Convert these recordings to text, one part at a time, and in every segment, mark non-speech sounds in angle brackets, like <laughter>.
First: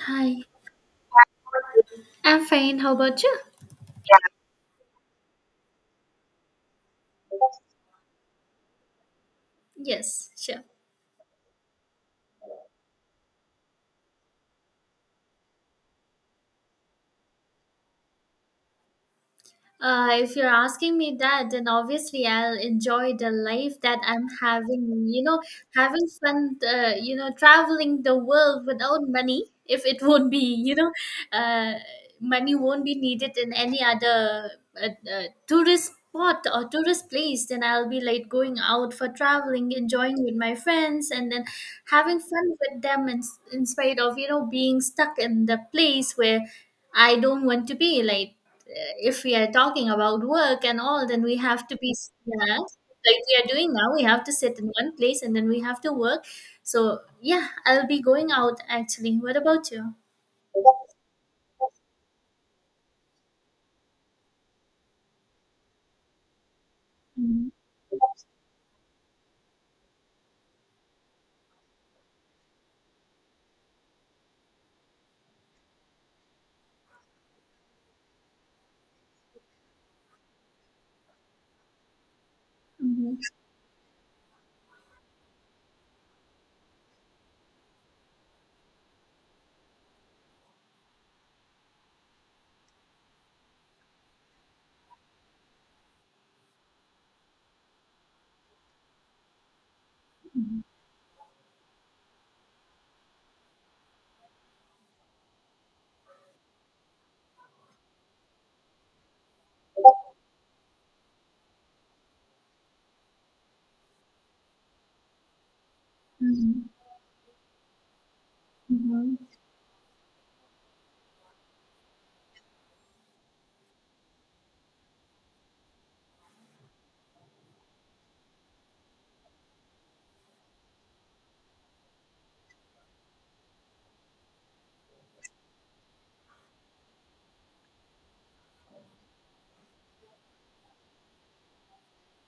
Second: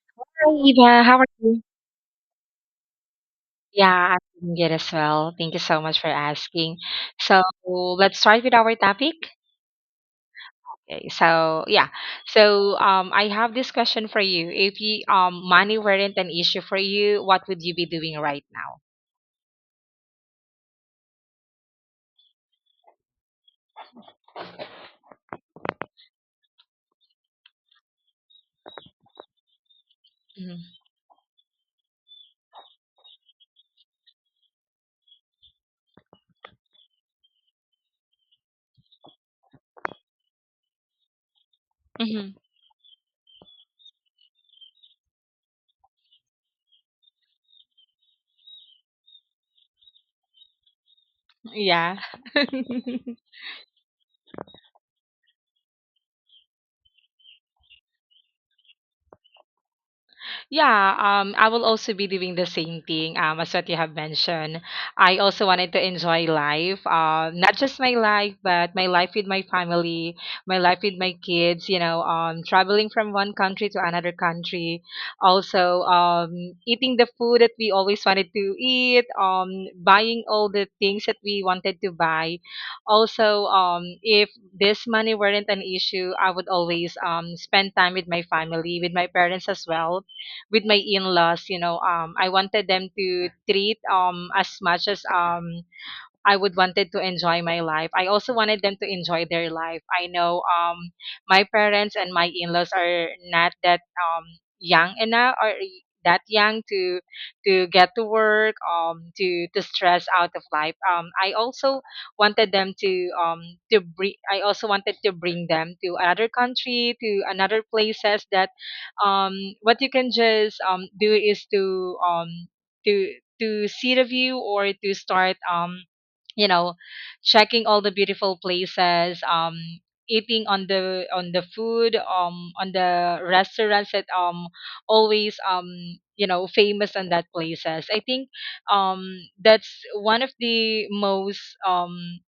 Hi, Hi, Eva. How are you? I'm fine. How about you? Yeah, I'm doing good as well. Thank you so much for asking. So let's start with our topic. Yes, sure. Okay, so yeah, I have this question for you. If you, money weren't an issue for you, what would you be doing right now? If you're asking me that, then obviously I'll enjoy the life that I'm having. Having fun, traveling the world without money, if it won't be, hmm uh, money won't be needed in any other tourist spot or tourist place. Then I'll be like going out for traveling, enjoying with my friends, and then having hmm fun with them in spite of, being stuck in the place where I don't want to be. Like, if we are talking about work and all, then we have to be, Yeah. yeah, like <laughs> we are doing now. We have to sit in one place and then we have to work. So yeah, I'll be going out actually. What about you? Yeah, I will also be doing the same thing as what you have mentioned. I also wanted to enjoy life, Mhm. not just my life, but my life with my family, my life with my kids, you know, traveling from one country to another country. Also, eating the food that we always wanted to eat, buying all the things that we wanted to buy. Mhm. Also, if this money weren't an issue, I would always spend time with my family, with my parents as well, with my in-laws, you know, I wanted them to treat as much as I would wanted to enjoy my life. I also wanted them to enjoy their life. I know, Mhm. My parents and my in-laws are not that young enough or that young to get to work, to stress out of life. I also wanted them to bring I also wanted to bring them to another country, to another places. That Mhm. um what you can just do is to to see the view, or to start, you know, checking all the beautiful places, eating on the food, on the restaurants that always you know, famous in that places. I think, um that's one of the most,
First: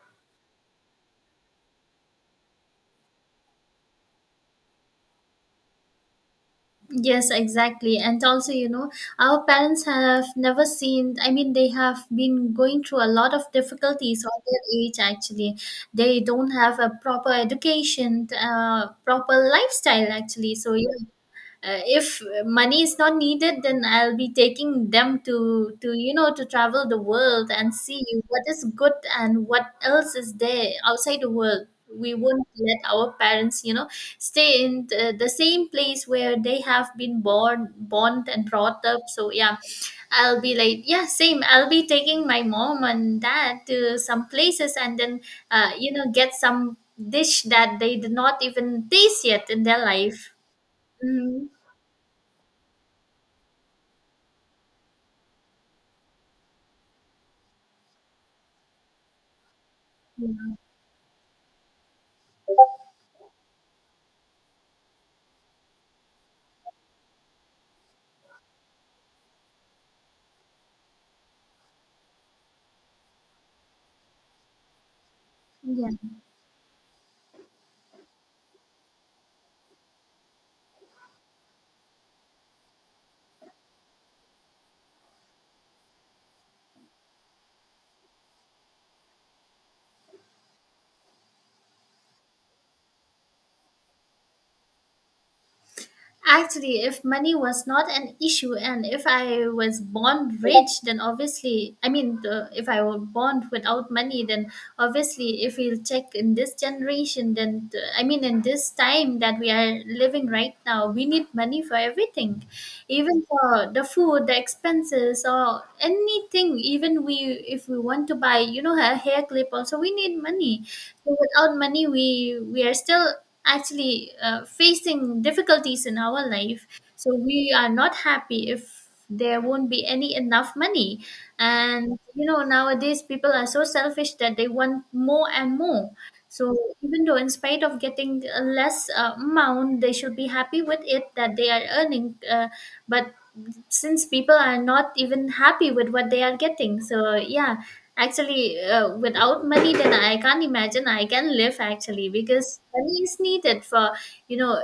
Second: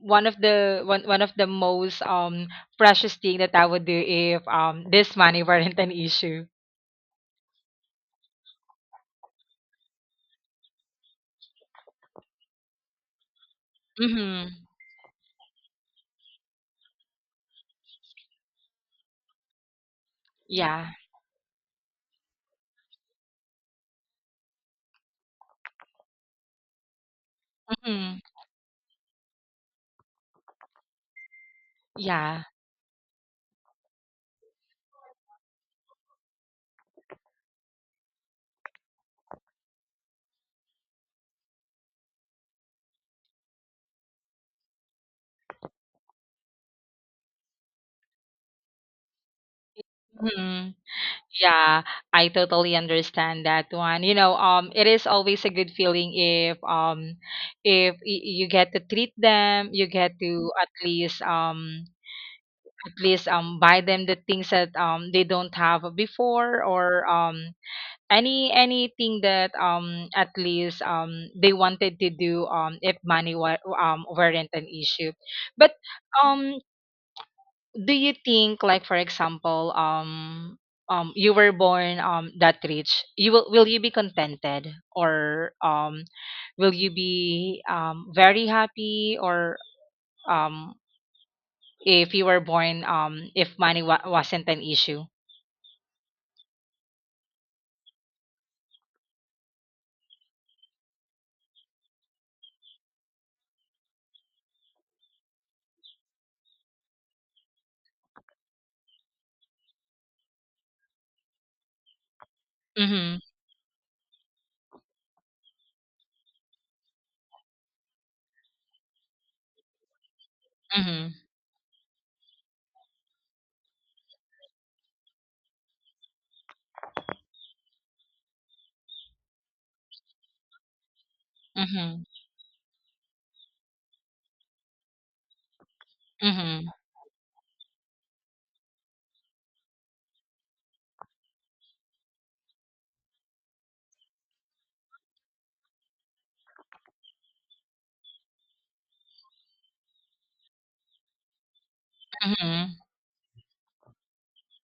one of the most, precious thing that I would do if this money <laughs> weren't an issue. Yes, exactly. And also, our parents have never seen, I mean, they have been going through a lot of difficulties on their Mm-hmm. age, actually. They don't have a proper education, proper lifestyle, actually. So, Yeah. yeah, if money is not needed, then I'll be taking them to to travel the world and see Mm-hmm. what is good and what else is there outside the world. We Yeah. won't let our parents, stay in the same place where they have been born and brought up. So yeah, I'll be like, yeah, same, I'll be taking my mom and dad to some places and then get some dish that they did not even taste yet in their life. Mm-hmm. Mhm. Yeah, I totally understand that one. You know, it is always a good feeling if, if you get to treat them, you get Yeah. to at least, at least, buy them the things that they don't have before, or anything that, at least, they wanted to do, if money weren't an issue. But, Yeah. um do you think like, for example, you were born, that rich, you will you be contented, or will you be, very happy, or um if you were born, if money wasn't an issue? Actually, if money was not an issue and if I was born rich, then obviously, I mean, if I were born without money, then obviously, if we'll check in this generation, then I mean, in this time that we are living right now, we need money for everything, Mhm. even for the food, the expenses, or anything. If we want to buy, a hair clip, also we need money. Mhm. So without money, we are still, actually, facing difficulties in our life. So we are not happy if there won't be any enough money. And Mhm. Nowadays people are so selfish that they want more and more. So Mhm. even though in spite of getting a less, amount, they should be happy with it that they are earning. But since people are not even happy with what they are getting, so yeah. Actually, without money, then I can't imagine I can live, actually, because Mhm. money is needed for, you know,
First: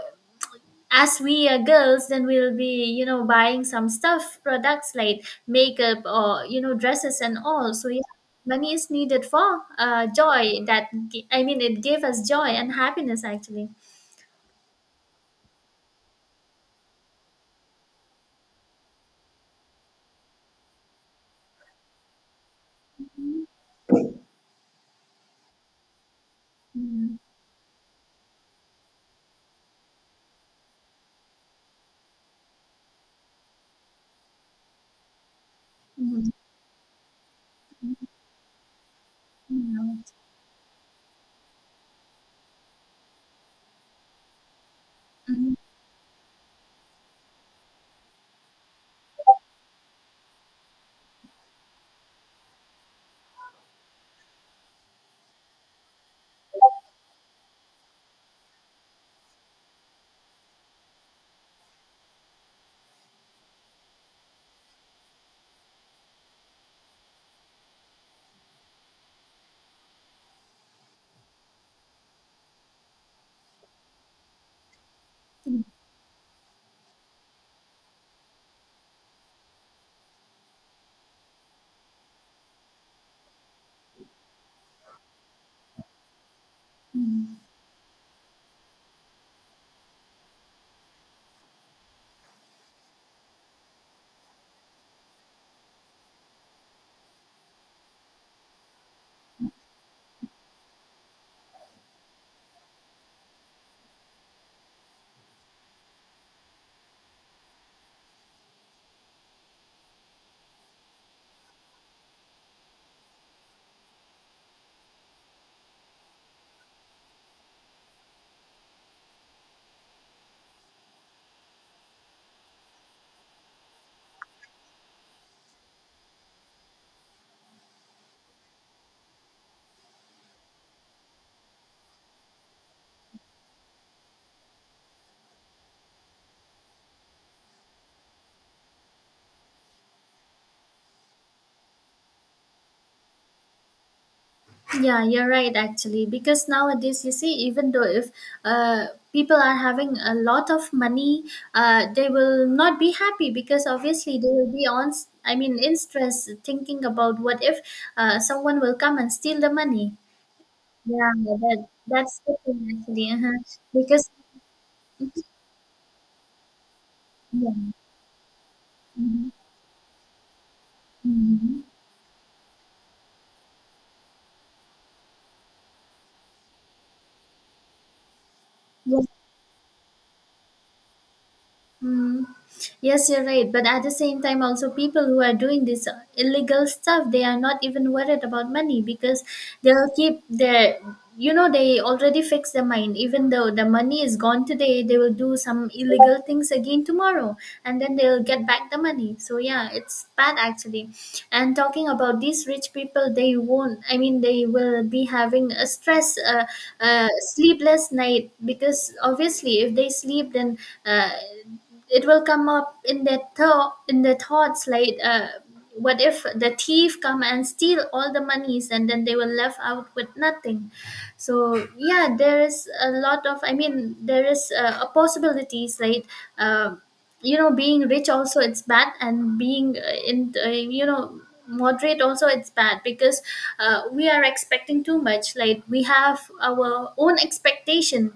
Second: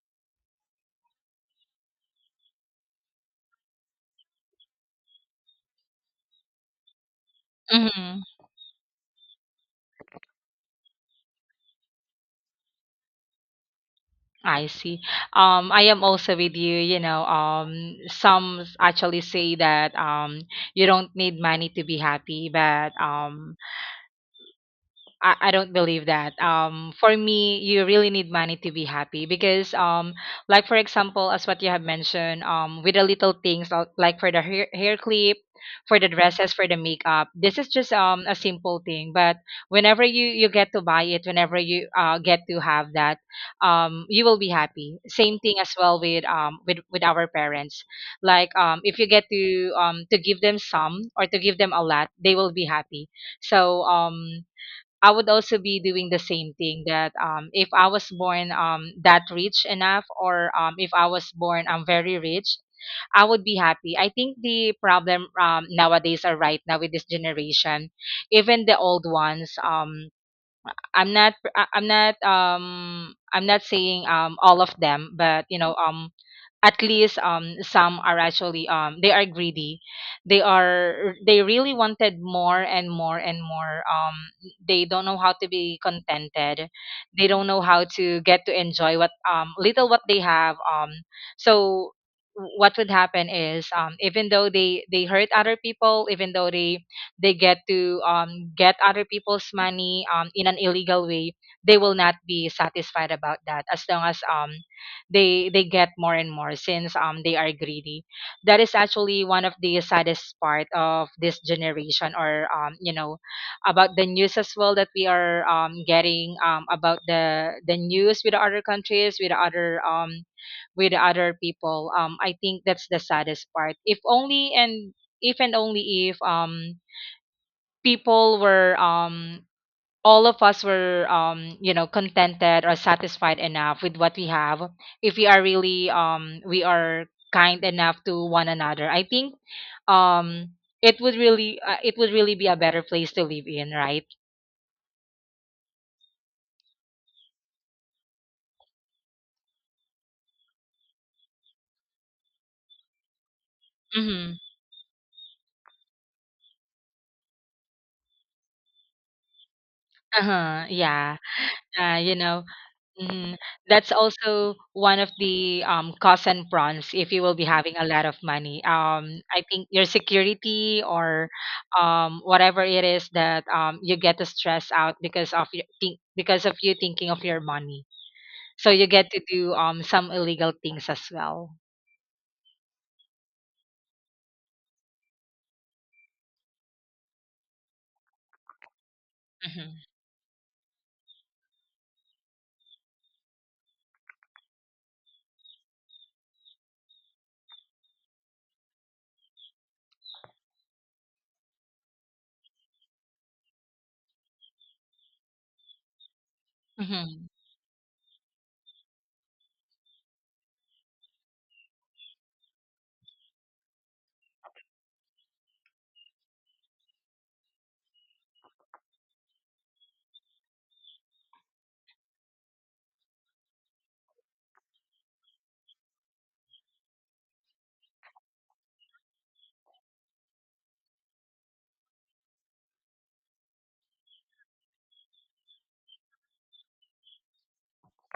as we are girls, then we'll be, buying some stuff, products like makeup or, dresses and all. So, yeah, Mhm. money is needed for joy that, I mean, it gave us joy and happiness, actually. I see. I am also with you. You know, some actually say that, you don't need money to be happy, but, I don't believe that. For Mhm. me, you really need money to be happy because, like for example, as what you have mentioned, with the little things, like for the hair clip, for the Mhm. dresses, for the makeup. This is just a simple thing. But whenever Mhm. You get to buy it, whenever you get to have that, you will be happy. Same Mhm. thing as well with, with our parents. Like, if you get to give them some, or to give them a lot, they will be happy. So, I would also be doing the same thing that, if I was born, that rich enough, or if I was born, very rich, I would be happy. I think the problem, nowadays or right now with this generation, even the old ones, I'm not saying, all of them, but you know, at least some are actually, they are greedy. They are, they really wanted more and more and more. They don't know how to be contented, they Mhm. don't know how to get to enjoy what, little what they have. So what would happen is, even though they hurt other people, even though they get to, get other people's money in an illegal way, they will not be satisfied about that, as long as, they get more and more, since they are greedy. That is actually one of the saddest part of this generation, or you know, about the news as well, that we are, getting, about the news with other countries, with other, with other people. I think that's the saddest part. If only, and if and only if, people were, all of us were, you know, contented or satisfied enough with what we have, if we are really, we are kind enough to one another, I think, um it would really, it would really be a better place to live in, right? Yeah, you're right, actually, because nowadays you see, even though if uh, people are having a lot of money, they will not be happy because obviously they Mm-hmm. will be on I mean, in stress, thinking about what if someone will come and steal the money. Uh-huh. Yeah, Yeah. that uh you that's the know thing, actually. Mhm. Uh-huh. That's Because, also one of the, cons and pros if you will be yeah. having a lot of money. Hmm. I think your security, or Hmm. Whatever it is that, you get to stress out because of your think because of you thinking of your money. So you Yeah. get to do, some illegal things as well. Mm. Yes, you're right. But at the same time, also people who are doing this illegal stuff, they are not even worried about money because Mm-hmm. they'll keep their, you know, they already fix their mind. Even though the money is gone today, they will do some illegal things again tomorrow, and then they'll get back the money. So yeah, it's bad, actually. And talking about these rich people, they won't. I mean, they will be having a stress, Mm-hmm. sleepless night because obviously, if they sleep, then. Uh, it will come up in their thought in their thoughts like, what if the thief come and steal all the monies and then they were left out with nothing. So yeah, there is a lot of, I mean, there is a possibilities like, uh, being rich, also it's bad, and being in moderate, also it's bad because we are expecting too much, like we have our own expectation.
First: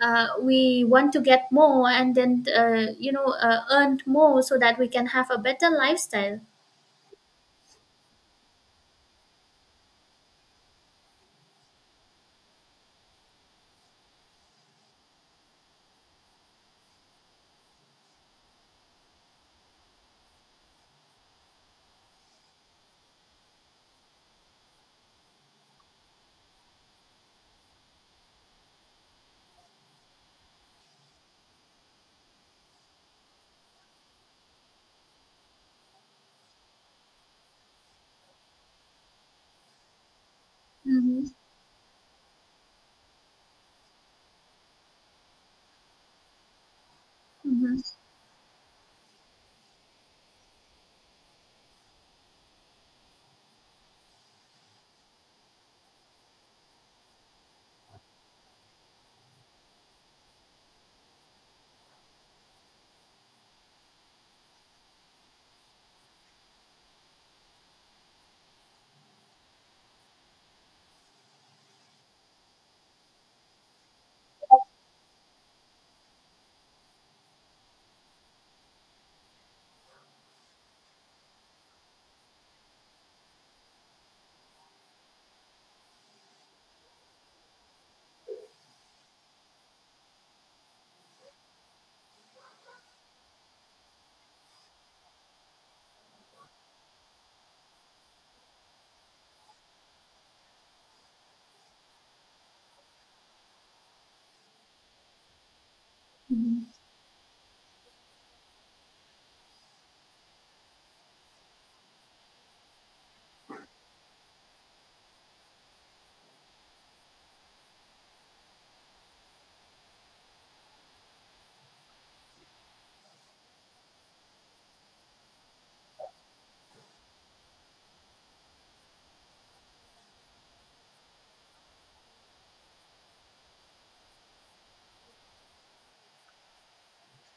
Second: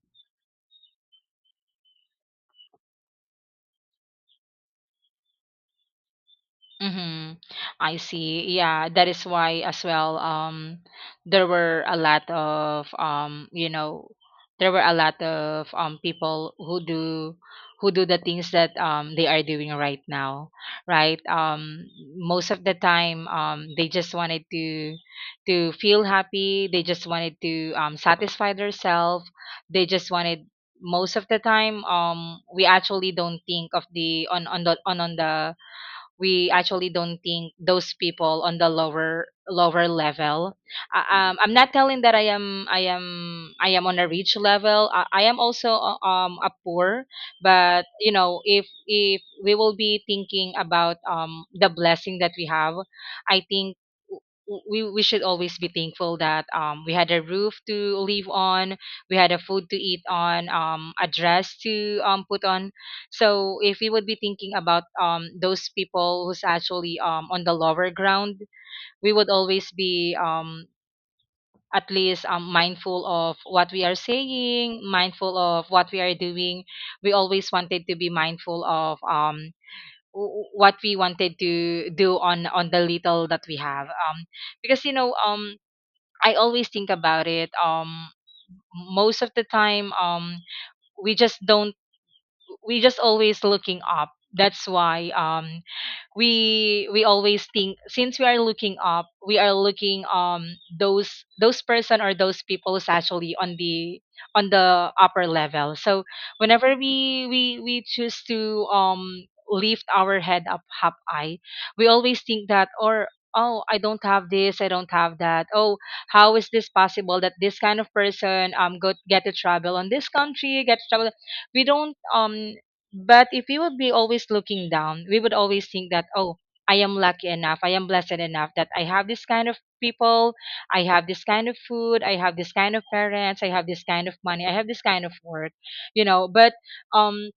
We want to get more and then, earn more so that we can have a better lifestyle. Mm-hmm. I see. Yeah, that is why as well, there were a lot of, you know, there were a lot of, people who do, the things that, they are doing right now, right? Um, most of the time, they just wanted to feel happy, they just wanted to, satisfy themselves. They just wanted, most of the time, we actually don't think of the, on the on the we actually don't think those people on the lower level. Hmm. I'm not telling that I am on a rich level. I am also, a poor. But you know, if, we will be thinking about, the blessing that we have, I think, we should always be thankful that, we had a roof to live on, we had a food to eat on, a dress to, put on. So if we would be thinking about, those people who's actually, on the lower ground, we would always be, at least, mindful of what we are saying, mindful of what we are doing. We always wanted to be mindful of, what we wanted to do on, the little that we have. Because you know, I always think about it, most of the time, we just don't, we just always looking up. That's why, we always think, since we are looking up, we are looking, those person, or those people who's actually on the, on the upper level. So Hmm. whenever we choose to, lift our head up half high, we always think that, or, oh, I don't have this, I don't have that. Oh, how is this possible that this kind of person, go get to travel on this country, get to travel? We don't, but if we would be always looking down, we would always think that, oh, I am lucky enough, I am blessed enough, that I have this kind of people, I have this kind of food, I have this kind of parents, I have this kind of money, I have this kind of work, you know. But, um,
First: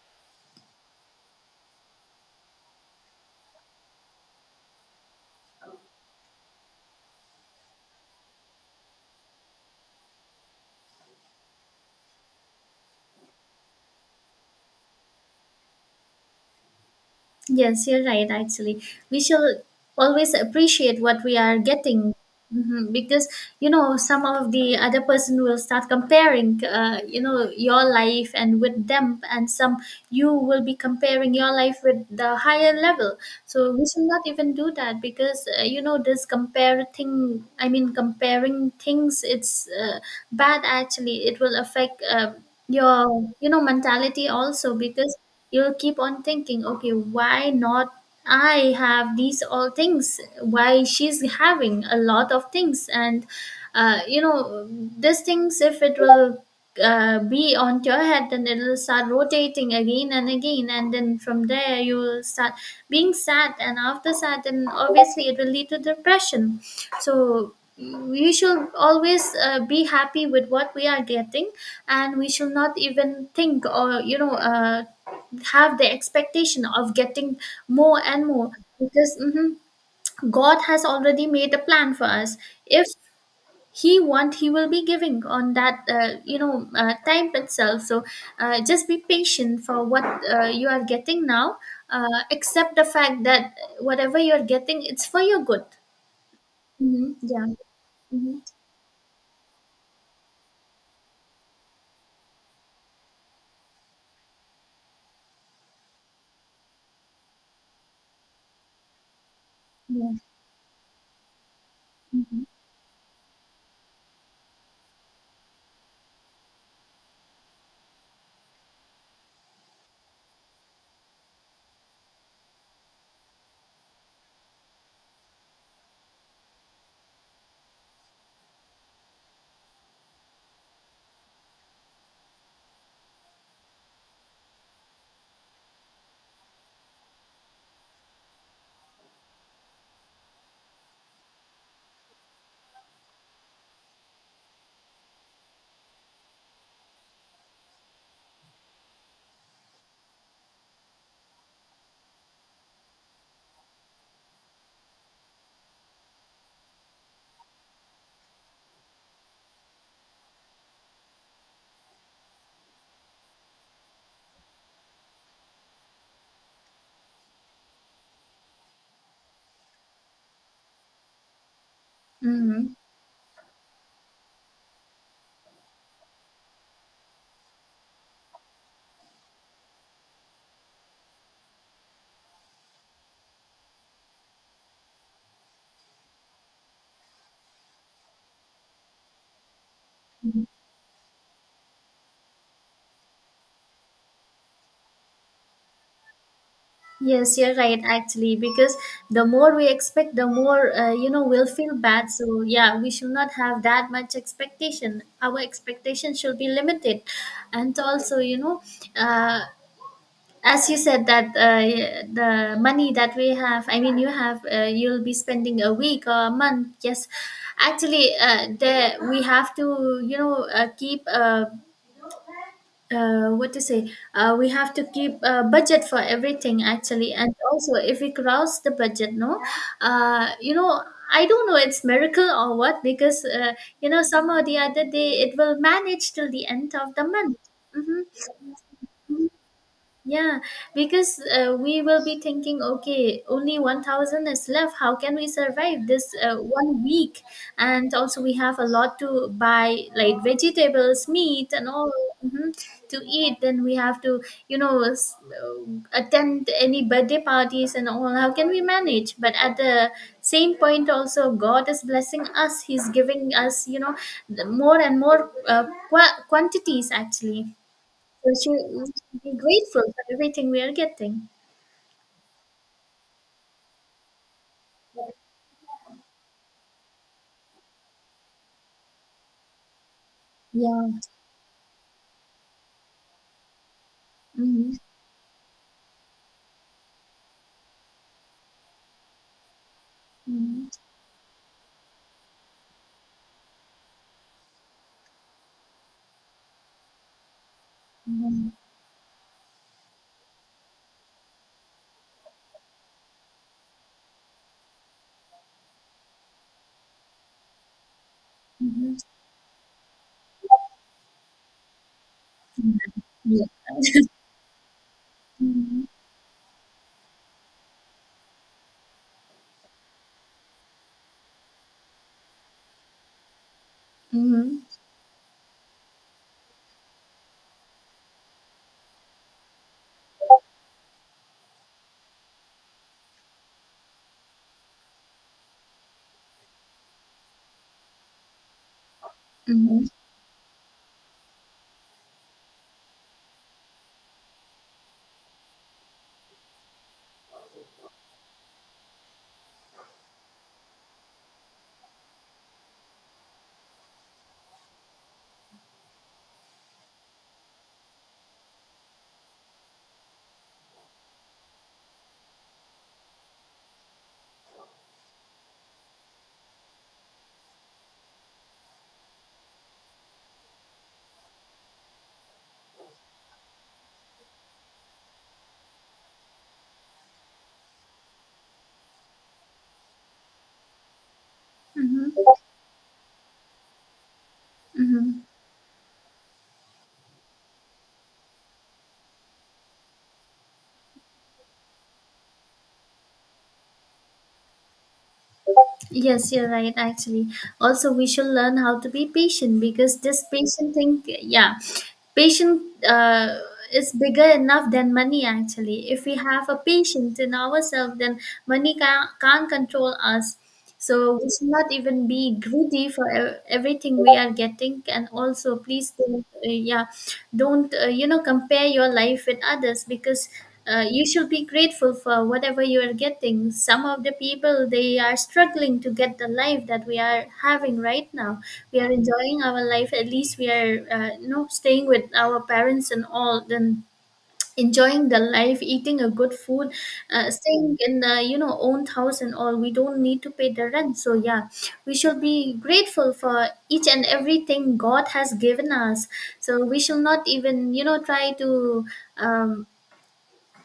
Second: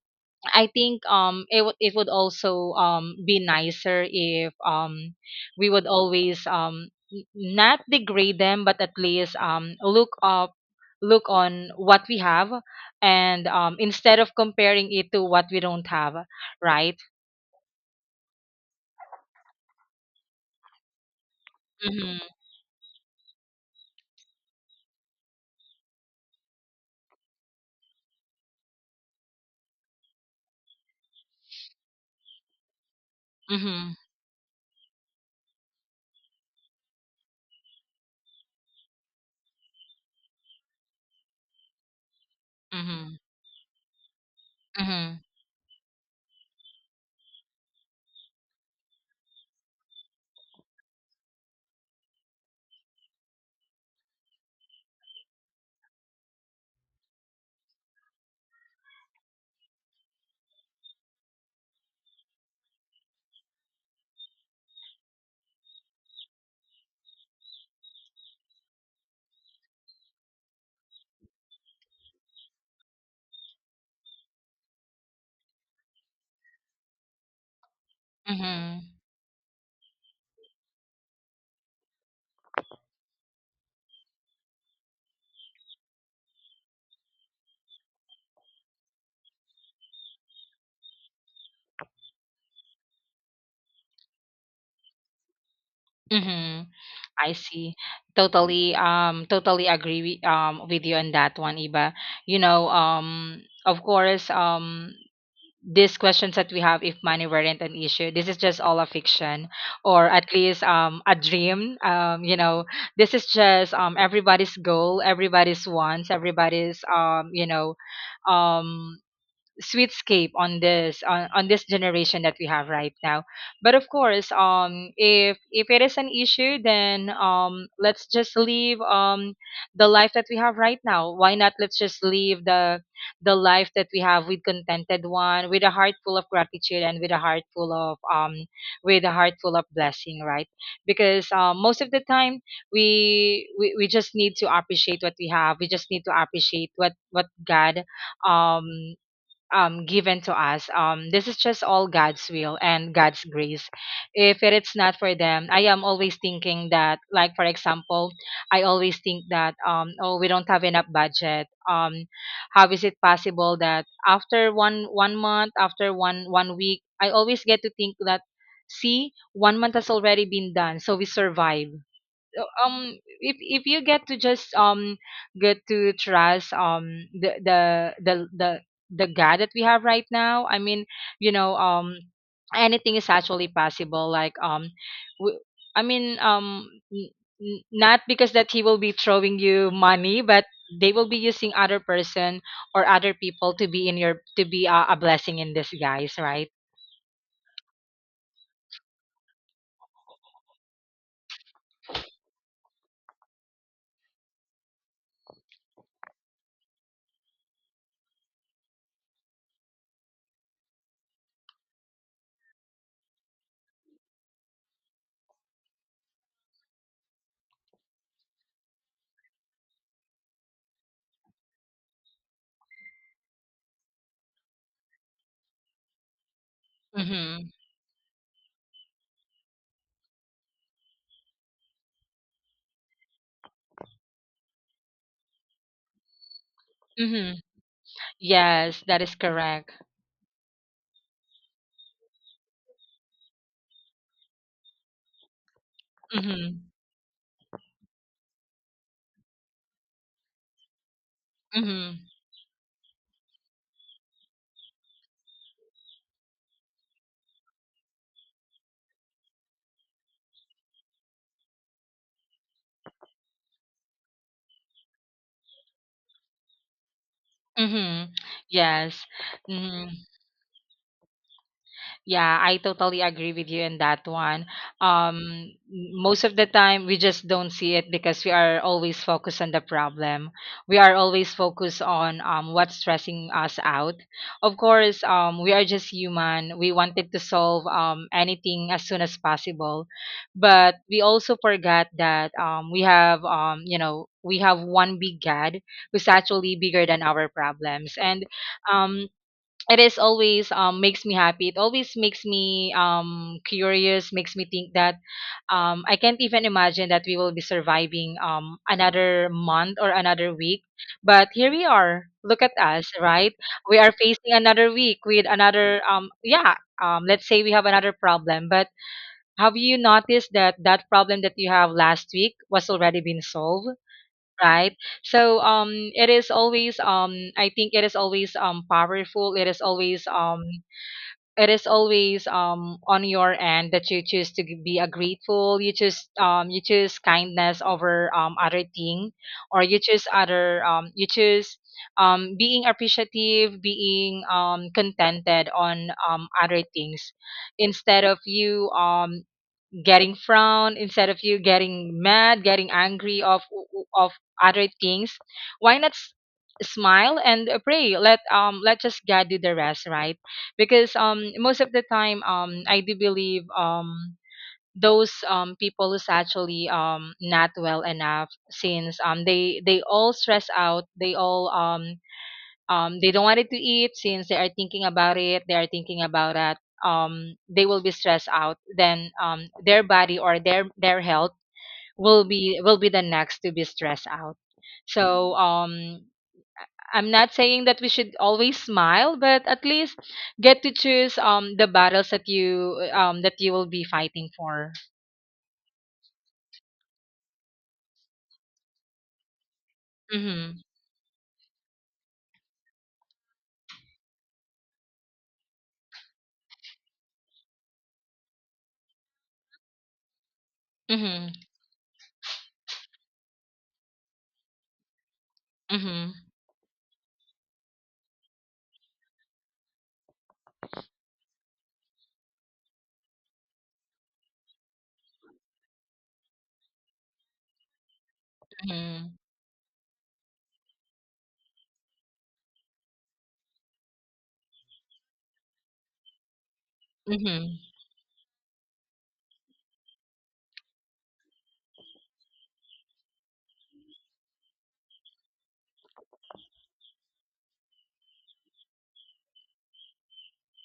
I think, it would, also, be nicer if, we would always, not degrade them, but at least, look up, look on what we have, and, instead of comparing it to what we don't have, right? Yes, you're right, actually. We shall always appreciate what we are getting. Mhm. Mhm. Because, some of the other person will start comparing, your life and with them, and some, you will be comparing your life with the higher level. So we Mhm. should not even do that because, this compare thing, I mean, comparing things, it's bad, actually. It will affect Mhm. your, mentality also because mhm you'll keep on thinking, okay, why not? I have these all things, why she's having a lot of things? And uh, you know these things, if it will be on your head, then it'll start rotating again and again, and then from there you will start being sad, and after sad then obviously it will lead to depression. So we should always be happy with what we are getting, and we should not even think or have the expectation of getting more and more mhm because God has already made a plan for us. If he want, he will be giving on that, time itself. So just be patient for what you are getting now. Accept the fact that whatever you are getting, it's for your good. mhm Hmm. I Yeah. see. Hmm. Totally, totally agree with you on that one, Iba. You know, of course, these questions that we have, if money weren't an issue, this is just all a fiction, or Yeah. at least, a dream, you know, this is just, everybody's goal, everybody's wants, everybody's, you know, um sweet scape on on this generation that we have right now. But of course, if, it is an issue, then, let's just leave, the life that we have right now. Why not, let's just leave the, life that we have, with contented one, with a heart full of gratitude, and with a heart full of, with a heart full of blessing, right? Because, most of the time, we just need to appreciate what we have. We just need to appreciate what, God, um given to us. This is just all God's will and God's grace. If it is not for them, I am always thinking that, like for example, I always think that, oh, we don't have enough budget. How is it possible that after one month, after one week, I always get to think that, see, one month has already been done, so we survive. So, Hmm. If you get to just get to trust the the guy that we have right now, I mean, you know um anything is actually possible, like w- i mean um n- not because that he will be throwing you money, Hmm. but they will be using other person or other people to be in your, to be a blessing in disguise, right? Yes, you're right, actually, because the more we expect, the more, we'll feel bad. So, yeah, we should not have that much expectation. Our expectation should be limited. And also, uh, as you said, that the money that we have, I mean, you have, you'll be spending a week or a month. Yes, actually, there we have to, keep. What to say, we have to keep a budget for everything, actually, and Mhm. also if we cross the budget, no, uh, you know I don't know, it's miracle or what because somehow the other day it will manage till the end of the month. Mhm. Mhm. Yes, that is correct. Yeah, because we will be thinking, okay, only 1,000 is left. How can we survive this Mhm. one week? And also, we have a lot to buy, like vegetables, meat, and all, Mhm. mhm, to eat. Then we have to, you know, s- uh, attend any birthday parties and all. How can we manage? But at the same point, also, God is blessing us. He's giving us, the more and more quantities, actually. Mhm. We Yes. should be grateful Mhm. for everything we are getting. Yeah, I totally agree with you in that one. Um, Most of the time, we just don't see it because we are always focused on the problem. We Yeah. are always focused on what's stressing us out. Of Mm-hmm. course, we are just human. We wanted to solve anything as soon as possible, but we also forgot that we have, we have one big God who's actually bigger than our problems. And Mm-hmm. um, it is always makes me happy. It always makes me curious, makes me think that I can't even imagine that we will be surviving Mm-hmm. another month or another week. But here we are. Look at us, Mm-hmm. right? Yeah. We are facing another week with another, Mm-hmm. Yeah, let's say we have another problem. But have you noticed that that problem that you have last week was already been solved? Mm-hmm. Right. So it is always I think it is always powerful, it is always on your end that you choose to be a grateful, you choose kindness over other thing, or you Mm-hmm. choose other you choose being appreciative, being contented on other things, instead of you getting frown, instead of you getting mad, getting angry of of other things. Why not smile and pray, let let just God do the rest, right? Because most of the time I do believe those people who's actually not well enough, since they all stress out, they all they don't want it to eat since they are thinking about it, they are thinking about that. They will be stressed out. Then their body or their health will Mm-hmm. be, will be the next to be stressed out. Mm-hmm. So, I'm not saying that we should always smile, but at least get to choose the battles that you will be fighting for. Yes, you're right, actually. Also, we should learn how to be patient because this Mhm. patient thing, yeah, patient, is bigger enough than money, actually. If we have a patient in ourselves, then money can't control us. So we Mhm. should not even be greedy for everything we are getting. And also, please, Mhm. don't, compare your life with others because you should be grateful for whatever you are getting. Some of the people, they are struggling to get the life that we are having right now. We are Mhm. enjoying our life. At least we are, staying with our parents and all, then enjoying the life, eating a good food, Mhm. staying in the, own house and all. We don't need to pay the rent, so yeah, we should be grateful for each and everything God has given us. So we shall not even, try to um,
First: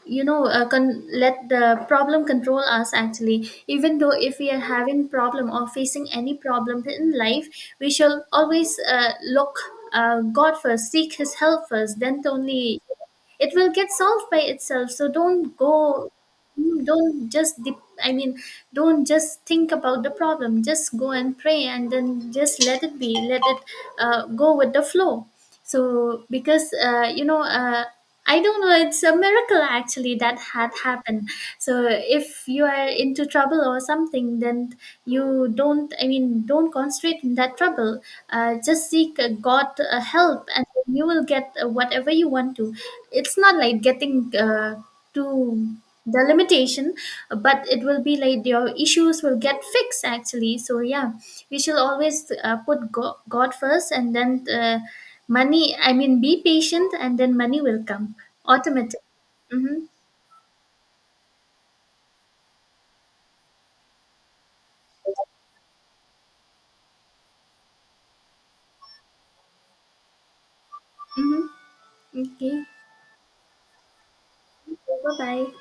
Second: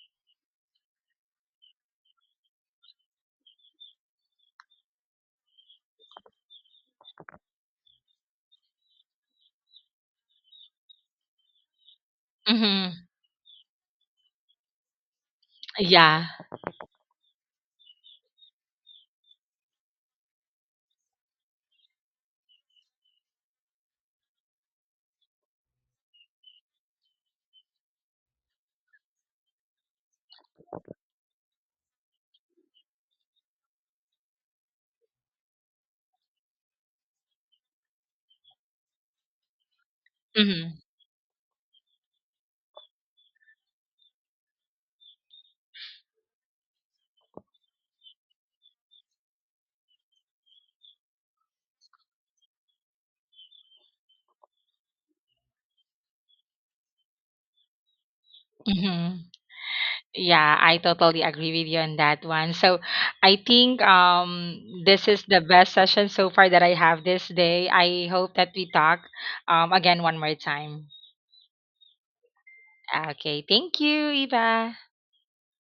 let the problem control us, actually. Even though if we are having problem or facing any problem in life, we shall always look, God first, seek his help first, then only Mhm. it will get solved by itself. So don't go. Yeah. Mm. Don't just I mean, don't just think about the problem, just go and pray and then just let it be, let it go with the flow. So, because, I don't know, it's a miracle actually that had happened. So, if you are into trouble or something, then you don't, I mean, don't concentrate in that trouble. Just seek God help, and Mhm. then you will get whatever you want to. It's not like getting to the limitation, but it will be like your issues will get fixed, actually. So, yeah, we should always, put God first and then money, I mean, be patient and then money will come automatic. Mhm. Mm-hmm. Yeah, I totally agree with you on that one. So I think this is the best session so far that I have this day. I hope that we talk again one more time. Mm-hmm. Okay. Okay, thank you, Eva. Bye bye.